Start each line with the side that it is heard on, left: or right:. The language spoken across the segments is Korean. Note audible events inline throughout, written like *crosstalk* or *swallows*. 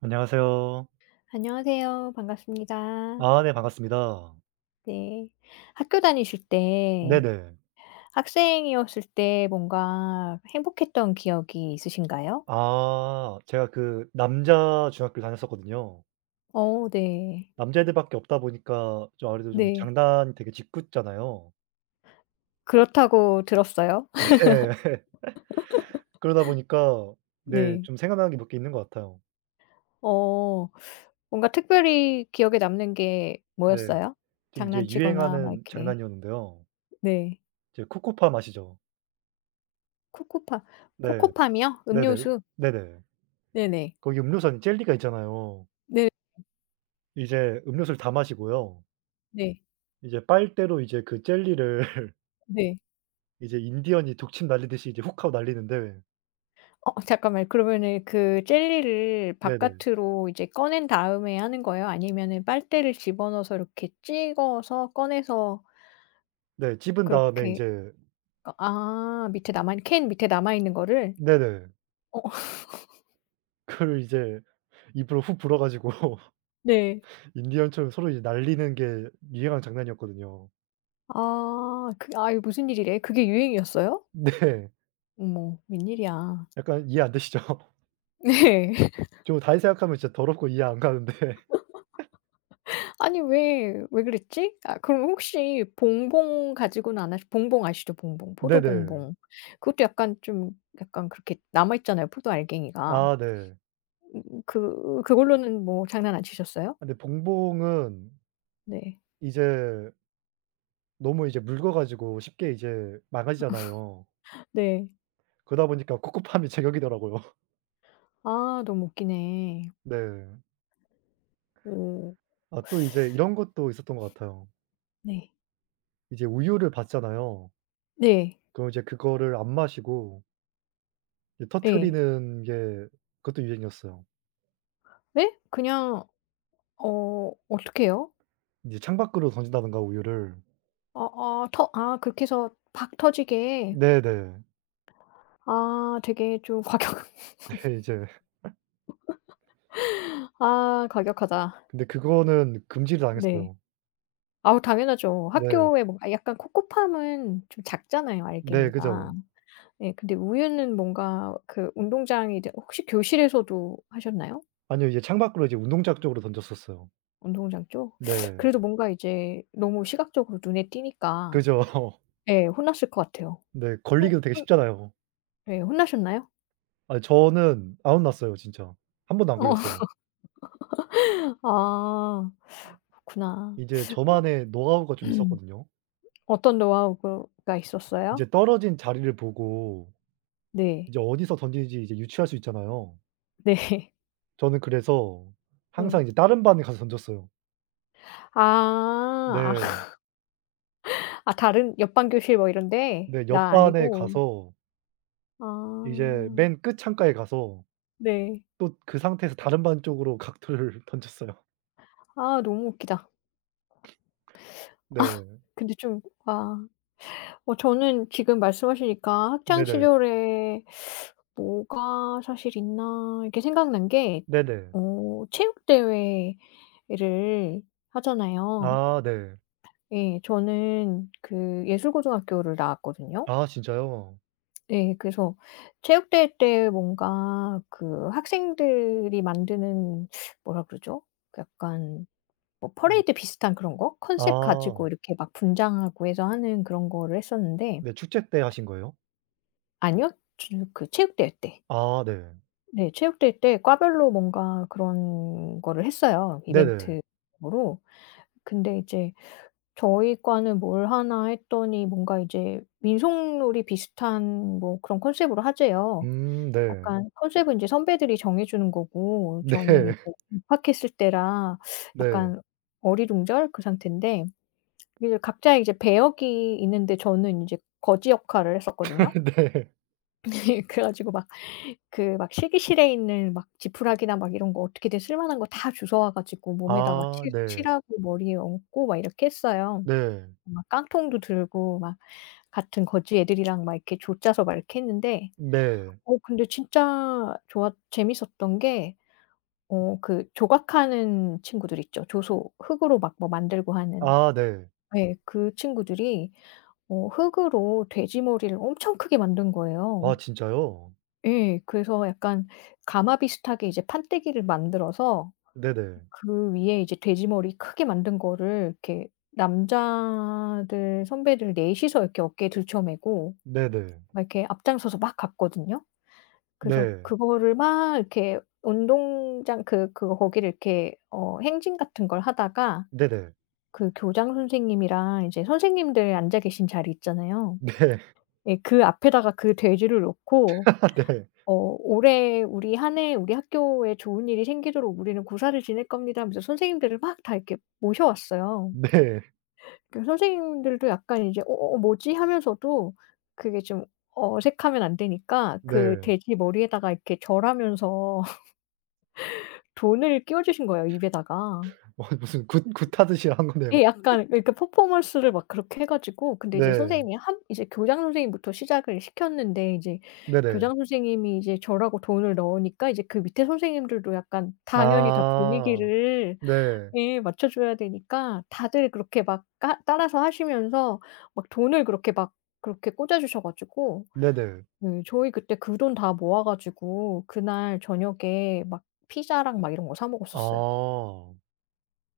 right: 안녕하세요.
left: 안녕하세요 반갑습니다.
right: 아 네 반갑습니다.
left: 네. 학교 다니실 때
right: 네네.
left: 학생이었을 때 뭔가 행복했던 기억이 있으신가요?
right: 아. 제가 그 남자 중학교 다녔었거든요.
left: 어 네.
right: 남자애들밖에 없다 보니까 좀 아무래도 좀
left: 네.
right: 장난 되게 짓궂잖아요.
left: "그렇다."고 들었어요.
right: 네. *laughs* 그러다 보니까
left: *laughs*
right: 네
left: 네.
right: 좀 생각나는 게 몇 개 있는 것 같아요.
left: 어. 뭔가 특별히 기억에 남는 게
right: 네.
left: 뭐였어요?
right: 지금 이게
left: 장난치거나 막
right: 유행하는
left: 이렇게.
right: 장난이었는데요.
left: 네.
right: 이제 코코팜 아시죠.
left: 코코팜,
right: 네.
left: 코코팜이요?
right: 네네.
left: 음료수.
right: 네네.
left: 네네.
right: 거기 음료수 안에 젤리가 있잖아요.
left: 네 음.
right: 이제 음료수를 다 마시고요.
left: 네.
right: 이제 빨대로 이제 그 젤리를 *laughs*
left: 네.
right: 이제 인디언이 독침 날리듯이 인제 훅하고 날리는데
left: 어 잠깐만 그러면은 그 젤리를
right: 네네.
left: 바깥으로 이제 꺼낸 다음에 하는 거예요? 아니면은 빨대를 집어넣어서 이렇게 찍어서 꺼내서
right: 네. 찝은 다음에
left: 그렇게
right: 이제
left: 아 아 밑에 남아 있 캔 밑에 남아 있는 거를?
right: 네네.
left: 어 *laughs*
right: 그거를 이제 입으로 훅 불어 가지고
left: 네.
right: 인디언처럼 서로 이제 날리는 게 유행하는 장난이었거든요.
left: 아. 그 아 이게 무슨 일이래? 그게 유행이었어요?
right: 네.
left: 어머 웬일이야?
right: 약간 이해 안 되시죠.
left: 네. *laughs*
right: 저도 다시 생각하면 진짜 더럽고 이해 안 가는데 *laughs*
left: *laughs* 아니 왜 왜 그랬지? 아 그럼 혹시 봉봉 가지고는 안 하시 봉봉 아시죠? 봉봉. 포도
right: 네네.
left: 봉봉. 그것도 약간 좀 약간 그렇게 남아 있잖아요 포도 알갱이가.
right: 아 네.
left: 음 그 그걸로는 뭐 장난 안 치셨어요?
right: 아 근데 봉봉은
left: 네.
right: 이제 너무 이제 묽어 가지고 쉽게 이제 망가지잖아요.
left: *laughs* 네.
right: 그러다 보니까 코코팜이 제격이더라고요.
left: 아 너무 웃기네.
right: 네.
left: 오.
right: 아 또 이제
left: *sucks teeth*
right: 이런 것도 있었던 것 같아요.
left: 네.
right: 이제 우유를 받잖아요.
left: 네.
right: 그럼 이제 그거를 안 마시고 이
left: 예.
right: 터트리는 게 그것도 유행이었어요.
left: 네? 그냥 어 어떻게요?
right: 이제 창밖으로 던진다든가 우유를
left: 아아 터 아 그렇게 해서 팍 터지게,
right: 네네.
left: 아 되게 좀 과격 *laughs*
right: 네. 이제 *laughs*
left: 아 과격하다.
right: 근데 그거는 금지를
left: 네.
right: 당했어요.
left: 아우 당연하죠.
right: 네.
left: 학교에 뭔가 약간 코코팜은 좀 작잖아요
right: 네.
left: 알갱이가.
right: 그죠.
left: 네 근데 우유는 뭔가 그 운동장이 이제 혹시 교실에서도 하셨나요?
right: 아니요. 이제 창밖으로 이제 운동장 쪽으로 던졌었어요.
left: 운동장 쪽? *sucks teeth*
right: 네.
left: 그래도 뭔가 이제 너무 시각적으로 눈에 띄니까.
right: 그죠.
left: 네 혼났을 것 같아요.
right: 네.
left: 혼
right: 걸리기도 되게
left: 혼
right: 쉽잖아요.
left: 예 혼나셨나요?
right: 아 저는 안 혼났어요 진짜. 1 번도 안 걸렸어요.
left: *laughs* 아 그렇구나.
right: 이제
left: 어.
right: 저만의 노하우가 좀 있었거든요.
left: *clears throat* 어떤 노하우 그 가 있었어요?
right: 인제 떨어진 자리를 보고
left: 네.
right: 이제 어디서 던지는지 이제 유추할 수 있잖아요.
left: 네.
right: 저는 그래서 항상
left: 네.
right: 이제 다른 반에 가서 던졌어요.
left: 아.
right: 네.
left: *laughs* 아 다른 옆 반 교실 뭐 이런 데?
right: 네. 옆
left: 나
right: 반에
left: 아니고?
right: 가서 이제
left: 아.
right: 맨 끝 창가에 가서
left: 네.
right: 또 그 상태에서 다른 반 쪽으로 각도를 던졌어요.
left: 아 너무 웃기다. *swallows* 아.
right: *sniffs* 네.
left: 근데 좀 아. 어 저는 지금 말씀하시니까 '학창
right: 네네.
left: 시절에 *sucks teeth* 뭐가 사실 있나.' 이렇게 생각난 게
right: 네네.
left: 어 체육대회를 하잖아요.
right: 아 네.
left: 예 저는 그 예술 고등학교를 나왔거든요.
right: 아 진짜요?
left: 예 그래서 체육대회 때 뭔가 그 학생들이 만드는 뭐라 그러죠? 그 약간 뭐
right: 음.
left: 퍼레이드 비슷한 그런 거? 컨셉
right: 아.
left: 가지고 이렇게 막 분장하고 해서 하는 그런 거를 했었는데
right: 네 축제 때 하신 거예요?
left: 아니요? 쥬 그 체육대회 때.
right: 아 네.
left: 네 체육대회 때 과별로 뭔가 그런 거를 했어요
right: 네네.
left: 이벤트용으로. 근데 이제 저희 과는 뭘 하나 했더니 뭔가 이제 민속놀이 비슷한 뭐 그런 컨셉로 하재요.
right: 음 네.
left: 약간 컨셉은 선배들이 정해주는 거고 저는 이제
right: 네.
left: 뭐 입학했을 때라
right: 네.
left: 약간 어리둥절 그 상태인데. 그 각자 이제 배역이 있는데 저는 인제 거지 역할을 했었거든요.
right: *laughs* 네.
left: 네. 그래 가지고 막 그 막 실기실에 있는 막 지푸라기나 막 이런 거 어떻게든 쓸만한 거 다 주워 와 가지고 몸에다가
right: 아
left: 칠
right: 네.
left: 칠하고 머리에 얹고 막 이렇게 했어요.
right: 네.
left: 막 깡통도 들고 막 같은 거지 애들이랑 막 이렇게 조 짜서 막 이렇게 했는데
right: 네.
left: 어 근데 진짜 좋았 재밌었던 게 어 그 조각하는 친구들 있죠 조소 흙으로 막 뭐 만들고 하는.
right: 아 네.
left: 네. 그 친구들이 어 흙으로 돼지 머리를 엄청 크게 만든 거예요.
right: 아 진짜요?
left: 예 그래서 약간 가마 비슷하게 이제 판때기를 만들어서
right: 네네.
left: 그 위에 이제 돼지 머리 크게 만든 거를 이렇게 남자들 선배들 4 이서 이렇게 어깨에 들쳐메고
right: 네네.
left: 막 이렇게 앞장서서 막 갔거든요. 그래서
right: 네.
left: 그거를 막 이렇게 운동장 그 그거 거기를 이렇게 어 행진 같은 걸 하다가
right: 네네.
left: 그 교장 선생님이랑 이제 선생님들 앉아 계신 자리 있잖아요?
right: 네.
left: 예 그 앞에다가 그 돼지를 놓고
right: *laughs* 네.
left: 어 "올해 우리 1 해 우리 학교에 좋은 일이 생기도록 우리는 고사를 지낼 겁니다." 하면서 선생님들을 막 다 이렇게 모셔왔어요.
right: 네.
left: 그 선생님들도 약간 이제 "어어 뭐지?" 하면서도 그게 좀 어색하면 안 되니까 그
right: 네.
left: 돼지 머리에다가 이렇게 절하면서 *laughs* 돈을 끼워주신 거예요 입에다가.
right: 와 무슨 굿 굿하듯이 한 거네요?
left: 예 약간 그러니까
right: *laughs*
left: 퍼포먼스를 막 그렇게 해 가지고 근데 이제
right: 네.
left: 선생님이 한 이제 교장 선생님부터 시작을 시켰는데 이제
right: 네네.
left: 교장 선생님이 이제 절하고 돈을 넣으니까 이제 그 밑에 선생님들도 약간 당연히 다
right: 아.
left: 분위기를
right: 네.
left: 예 맞춰줘야 되니까 다들 그렇게 막 까 따라서 하시면서 막 돈을 그렇게 막 그렇게 꽂아 주셔 가지고
right: 네네.
left: 예 저희 그때 그 돈 다 모아 가지고 그날 저녁에 막 피자랑 막 이런 거 사 먹었었어요.
right: 아.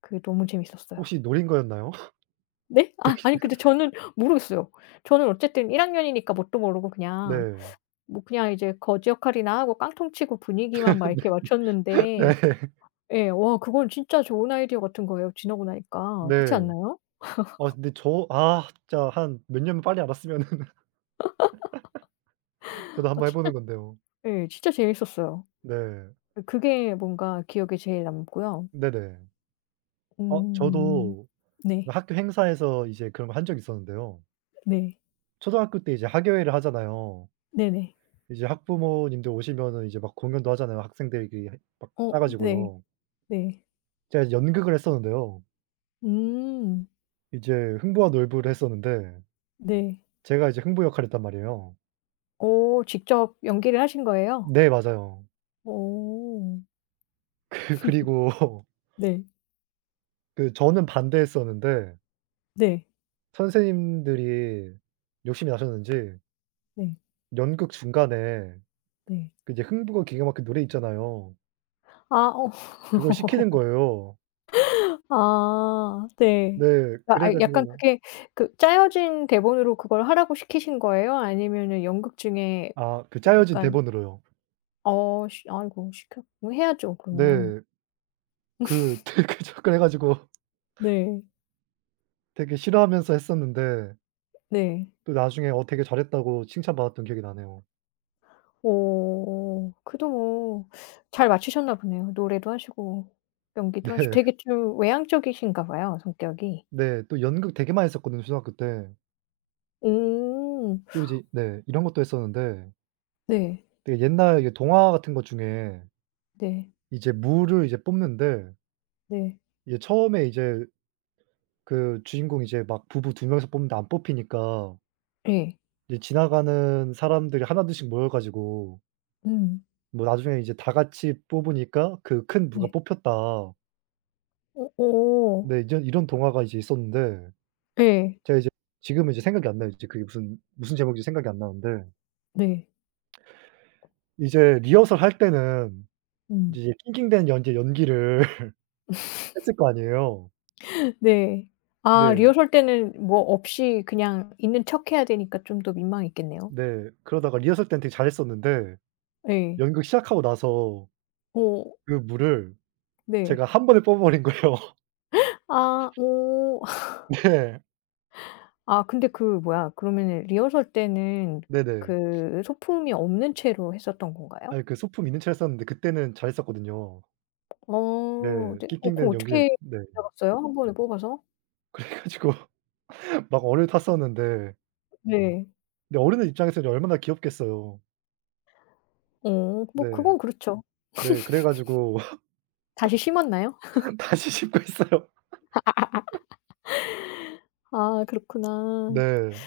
left: 그게 너무 재밌었어요.
right: 혹시 노린 거였나요?
left: 네? 아 아니 근데 저는
right: *laughs*
left: 모르겠어요. 저는 어쨌든 1 학년이니까 뭣도 모르고 그냥
right: 네.
left: 뭐 그냥 이제 거지 역할이나 하고 깡통 치고 분위기만 막 이렇게
right: *laughs*
left: 맞췄는데
right: 네.
left: 예 와 그건 진짜 좋은 아이디어 같은 거예요 지나고 나니까. 그치
right: 네.
left: 않나요?
right: 아
left: *laughs*
right: 근데 저 아 진짜 한 몇 년 빨리 와 봤으면은 *laughs*
left: *laughs*
right: 저도
left: 아
right: 한번 해
left: 진짜
right: 보는 건데요.
left: 예 진짜 재밌었어요.
right: 네.
left: 그 그게 뭔가 기억에 제일 남고요.
right: 네네. 아
left: 음.
right: 저도 그
left: 네.
right: 학교 행사에서 이제 그런 걸 한 적이 있었는데요.
left: 네.
right: 초등학교 때 이제 학예회를 하잖아요.
left: 네네.
right: 이제 학부모님들 오시면은 이제 막 공연도 하잖아요. 학생들이 그 막 짜
left: 어 네.
right: 가지고요.
left: 네.
right: 제가 이제 연극을 했었는데요.
left: 음.
right: 이제 흥부와 놀부를 했었는데
left: 네.
right: 제가 이제 흥부 역할을 했단 말이에요.
left: 오 직접 연기를 하신 거예요?
right: 네 맞아요.
left: 오.
right: 그 그리고
left: *laughs* 네.
right: 그 저는 반대했었는데
left: 네.
right: 선생님들이 욕심이 나셨는지
left: 네.
right: 연극 중간에
left: 네.
right: 그 이제 흥부가 기가 막혀 노래 있잖아요.
left: 아 어.
right: 그걸 시키는 거예요.
left: *laughs* 아 네.
right: 네.
left: 아
right: 그래 가지고
left: 약간
right: 막
left: 그게 그 짜여진 대본으로 그걸 하라고 시키신 거예요? 아니면은 연극 중에
right: 아 그
left: 그
right: 짜여진
left: 약간
right: 대본으로요.
left: 어씨 아이고 시켰 뭐 해야죠 그러면.
right: 네. 그
left: *laughs*
right: 되게 자꾸 해 가지고
left: 네.
right: 되게 싫어하면서 했었는데
left: 네.
right: 또 나중에 "어 되게 잘했다."고 칭찬받았던 기억이 나네요.
left: 오. 그래도 뭐 잘 마치셨나 보네요. 노래도 하시고 연기도 하시
right: 네.
left: 되게 좀 외향적이신가 봐요 성격이?
right: 네 또 연극 되게 많이 했었거든요 초등학교 때.
left: 오.
right: 또 이제 네 이런 것도 했었는데
left: 네.
right: 되게 옛날 이게 동화 같은 것 중에
left: 네.
right: 이제 무를 이제 뽑는데
left: 네.
right: 이제 처음에 이제 그 주인공이 이제 막 부부 2 명이서 뽑는데 안 뽑히니까
left: 예.
right: 이제 지나가는 사람들이 1, 2 씩 모여 가지고
left: 음.
right: 뭐 나중에 이제 다 같이 뽑으니까 그 큰 무가
left: 네.
right: 뽑혔다.
left: 오. 오.
right: 네 이전 이런 동화가 이제 있었는데
left: 예.
right: 제가 이제 지금은 이제 생각이 안 나요 진짜. 그게 무슨 무슨 제목인지 생각이 안 나는데
left: 네.
right: 이제 리허설 할 때는
left: 음.
right: 이제 낑낑대는 연기 연기를 *laughs*
left: *laughs*
right: 했을 거 아니에요.
left: 네 아
right: 네.
left: 리허설 때는 뭐 없이 그냥 있는 척 해야 되니까 좀 더 민망했겠네요.
right: 네. 그러다가 리허설 때는 되게 잘했었는데
left: 예.
right: 연극 시작하고 나서
left: 오.
right: 그 무를
left: 네.
right: 제가 1 번에 뽑아버린 거예요.
left: *gasps* 아 오. *laughs*
right: 네.
left: 아 근데 그 뭐야 그러면은 리허설 때는
right: 네네. *sniffs*
left: 그 소품이 없는 채로 했었던 건가요?
right: 아니 그 소품 있는 채로 했었는데 그때는 잘했었거든요.
left: 어.
right: 네.
left: 네 어
right: 낑낑대는
left: 그럼
right: 연기를
left: 어떻게
right: 네.
left: 잡았어요? 1 번에 뽑아서?
right: 그래 가지고 막 얼을 탔었는데
left: 네.
right: 근데 어른들 입장에서는 이제 얼마나 귀엽겠어요.
left: 어
right: 네.
left: 뭐 그건 그렇죠.
right: 네 그래 가지고
left: *laughs* 다시 심었나요?
right: *laughs*
left: *laughs*
right: 다시 심고 했어요.
left: *laughs*
right: *laughs*
left: 아 그렇구나.
right: 네.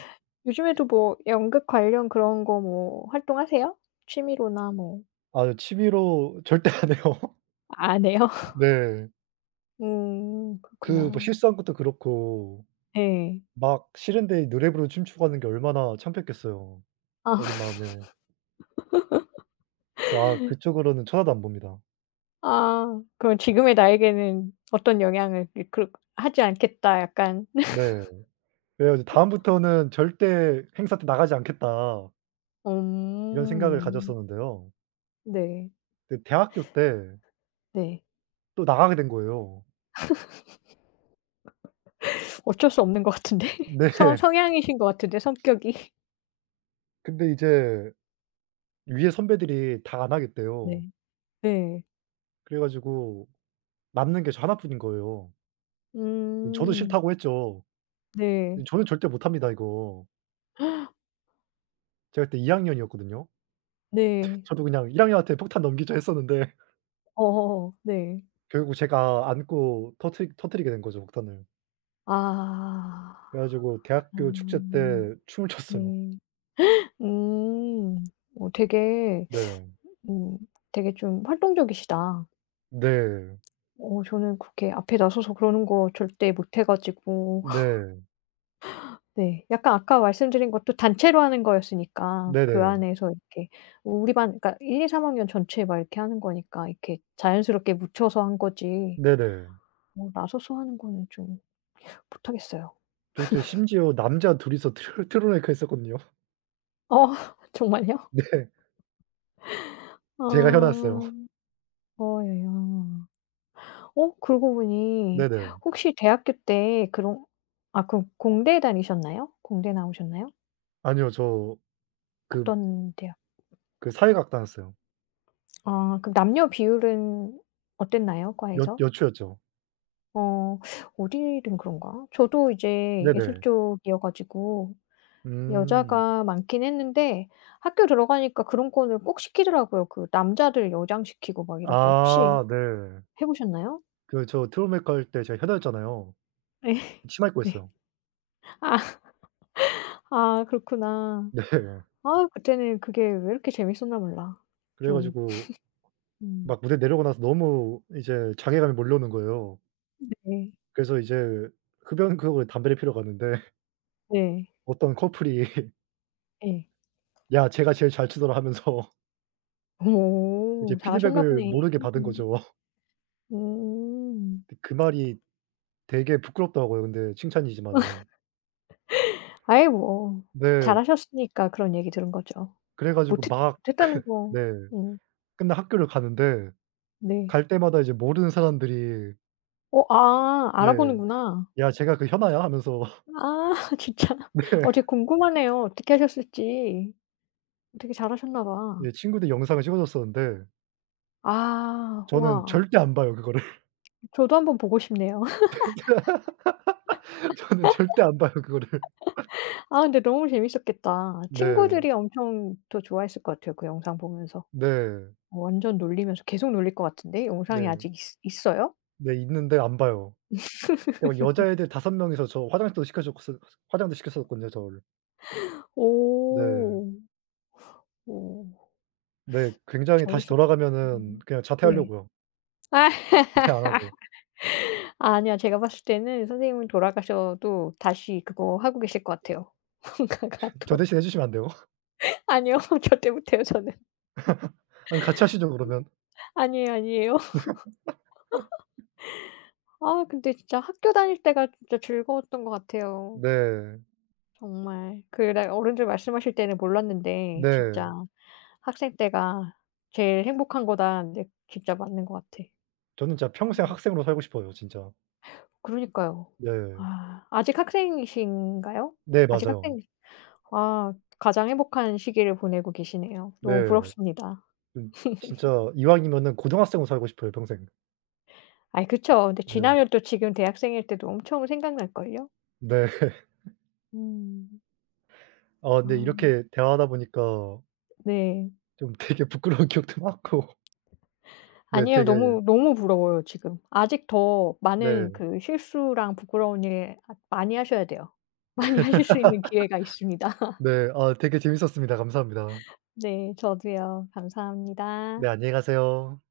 left: 요즘에도 뭐 연극 관련 그런 거 뭐 활동하세요? 취미로나 뭐.
right: 아으 취미로 절대 안 해요.
left: 안 해요? *laughs*
right: 네.
left: 오
right: 그 뭐
left: 그렇구나.
right: 실수한 것도 그렇고
left: 예.
right: 막 싫은데 노래 부르고 춤추고 하는 게 얼마나 창피했겠어요
left: 아.
right: 어린 마음에. 와
left: *laughs*
right: 그쪽으로는 쳐다도 안 봅니다.
left: 아. 그럼 지금의 나에게는 어떤 영향을 이 그렇 하지 않겠다 약간.
right: 네. 그래 가지고
left: *laughs*
right: '다음부터는 절대 행사 때 나가지 않겠다' 이런 생각을
left: 엄.
right: 가졌었는데요.
left: 네.
right: 근데 대학교 때
left: 네.
right: 또 나가게 된 거예요.
left: *laughs* 어쩔 수 없는 것 같은데. 성
right: 네.
left: 성향이신 것 같은데 성격이.
right: 근데 이제 위에 선배들이 다 안 하겠대요.
left: 네. 네.
right: 그래 가지고 남는 게 저 1 뿐인 거예요. 저도
left: 음.
right: "싫다."고 했죠.
left: 네.
right: "어 저는 절대 못합니다 이거."
left: *gasps*
right: 제가 그때 2 학년이었거든요? *laughs*
left: 네.
right: 저도 그냥 '1 학년한테 폭탄 넘기자.' 했었는데
left: 어어어. 네.
right: 결국 제가 안고 터트 터트리게 된 거죠 폭탄을.
left: 아.
right: 그래 가지고 대학교 축제
left: 그러면은.
right: 때 춤을 췄어요.
left: 네. *gasps* 음. 어 되게
right: 네.
left: *sucks teeth* 오 되게 좀 활동적이시다.
right: 네.
left: 어 저는 그렇게 앞에 나서서 그러는 거 절대 못 해 가지고.
right: 네.
left: *laughs* 네 약간 아까 말씀드린 것도 단체로 하는 거였으니까 그
right: 네네.
left: 안에서 이렇게 우리 반 그러니까 1, 2, 3 학년 전체 막 이렇게 하는 거니까 이렇게 자연스럽게 묻혀서 한 거지
right: 네네.
left: 어 나서서 하는 거는 좀 못하겠어요.
right: 저 그때
left: *laughs*
right: 심지어 남자 2 이서 트럴 트러블 메이커 했었거든요.
left: 어 정말요?
right: 네. 제가 현아였어요.
left: 아.
right: *laughs*
left: 어이야. 어? 그러고 보니
right: 네네.
left: 혹시 대학교 때 그럼 아 그럼 공대 다니셨나요? 공대 나오셨나요?
right: 아니요. 저 그
left: 어떤 대학
right: 그
left: *swallows*
right: 사회 과학 다녔어요.
left: 아 그럼 남녀 비율은 어땠나요
right: 여
left: 과에서?
right: 여초였죠.
left: 어 어디든 그런가? 저도 이제 예술
right: 네네.
left: 쪽이어 가지고
right: 음.
left: 여자가 많긴 했는데 학교 들어가니까 그런 거는 꼭 시키더라고요. 그 남자들 여장시키고 막 이러고. 혹시
right: 아 네.
left: 해 보셨나요?
right: 그 저 트러블 메이커 할 때 제가 현아였잖아요.
left: 예.
right: 치마
left: 네.
right: 입고했어요.
left: 아. *laughs* 아 그렇구나.
right: 네.
left: 아유 그때는 그게 왜 이렇게 재밌었나 몰라.
right: 그래
left: 좀.
right: 가지고
left: *laughs* 음.
right: 막 무대 내려오고 나서 너무 이제 자괴감이 몰려오는 거예요.
left: 네.
right: 그래서 이제 흡연 구역으로 담배를 피러 갔는데
left: 네.
right: 어떤 커플이
left: 예.
right: "야 쟤가 제일 잘 추더라." 하면서 이제
left: 오
right: 피드백을
left: 잘하셨나보네.
right: 모르게 받은 거죠.
left: 오.
right: 그 그 말이 되게 부끄럽더라고요 근데 칭찬이지만은.
left: *laughs* 아이 뭐 잘
right: 네.
left: 하셨으니까 그런 얘기 들은 거죠.
right: 그래 가지고
left: 못했
right: 막
left: 못했다는
right: *laughs*
left: 거
right: 네.
left: 응.
right: 끝나 학교를 가는데
left: 네.
right: 갈 때마다 이제 모르는 사람들이
left: 어? 아
right: 네.
left: 알아보는구나.
right: "야 쟤가 그 현아야." 하면서
left: 아 진짜? 어
right: 네.
left: 진짜 궁금하네요 어떻게 하셨을지. 되게 잘하셨나
right: 네.
left: 봐.
right: 친구들이 영상을 찍어줬었는데
left: 아
right: 저는
left: 우와.
right: 절대 안 봐요 그거를.
left: 저도 한번 보고 싶네요.
right: *laughs* 저는 절대 안 봐요 그거를.
left: *laughs* 아 근데 너무 재밌었겠다.
right: 네.
left: 친구들이 엄청 또 좋아했을 것 같아요 그 영상 보면서.
right: 네.
left: 완전 놀리면서 계속 놀릴 것 같은데 영상이
right: 네.
left: 아직 있 있어요?
right: 네 있는데 안 봐요. 어
left: *laughs*
right: 여자애들 5 명이서 저 화장도 시켜줬을 화장도 시켜줬었거든요 저를. 네.
left: 오. 오.
right: 네 굉장히 다시
left: 재밌었겠
right: 돌아가면은
left: 음
right: 그냥
left: 네.
right: 자퇴하려고요. 네. 안하고.
left: *laughs* 아니야 제가 봤을 때는 선생님은 돌아가셔도 다시 그거 하고 계실 거 같아요. 뭔가
right: 저
left: 같아.
right: 대신 해 주시면 안 돼요?
left: 아니요 절대 못해요 저는.
right: *laughs* 아님 같이 하시죠 그러면.
left: 아니에요, 아니에요.
right: *laughs*
left: *laughs* 아 근데 진짜 학교 다닐 때가 진짜 즐거웠던 거 같아요.
right: 네.
left: 정말 그냥 어른들 말씀하실 때는 몰랐는데 진짜
right: 네.
left: "학생 때가 제일 행복한 거다." 하는데 진짜 맞는 것 같아.
right: 저는 진짜 평생
left: 지금.
right: 학생으로 살고 싶어요 진짜.
left: 그러니까요.
right: 네.
left: 아 아직 학생이신가요?
right: 네
left: 아직
right: 맞아요.
left: 학생이신 와 가장 행복한 시기를 보내고 계시네요.
right: 네.
left: 너무 부럽습니다.
right: 음
left: *laughs*
right: 진짜 이왕이면은 고등학생으로 살고 싶어요 평생.
left: 아이 그쵸. 근데
right: 네.
left: 지나면 또 지금 대학생일 때도 엄청 생각날걸요?
right: 네.
left: 음.
right: 아
left: 아
right: 근데
left: 나.
right: 이렇게 대화하다 보니까
left: 네.
right: 좀 되게 부끄러운 기억도 많고 네
left: 아니에요.
right: 되게
left: 너무, 너무 부러워요 지금. 아직 더
right: 네.
left: 많은 그 실수랑 부끄러운 일 앗 많이 하셔야 돼요. 많이 하실 수 있는 기회가 있습니다.
right: *laughs* 네. 아 되게 재미있었습니다. 감사합니다.
left: 네 저도요. 감사합니다.
right: 네 안녕히 가세요.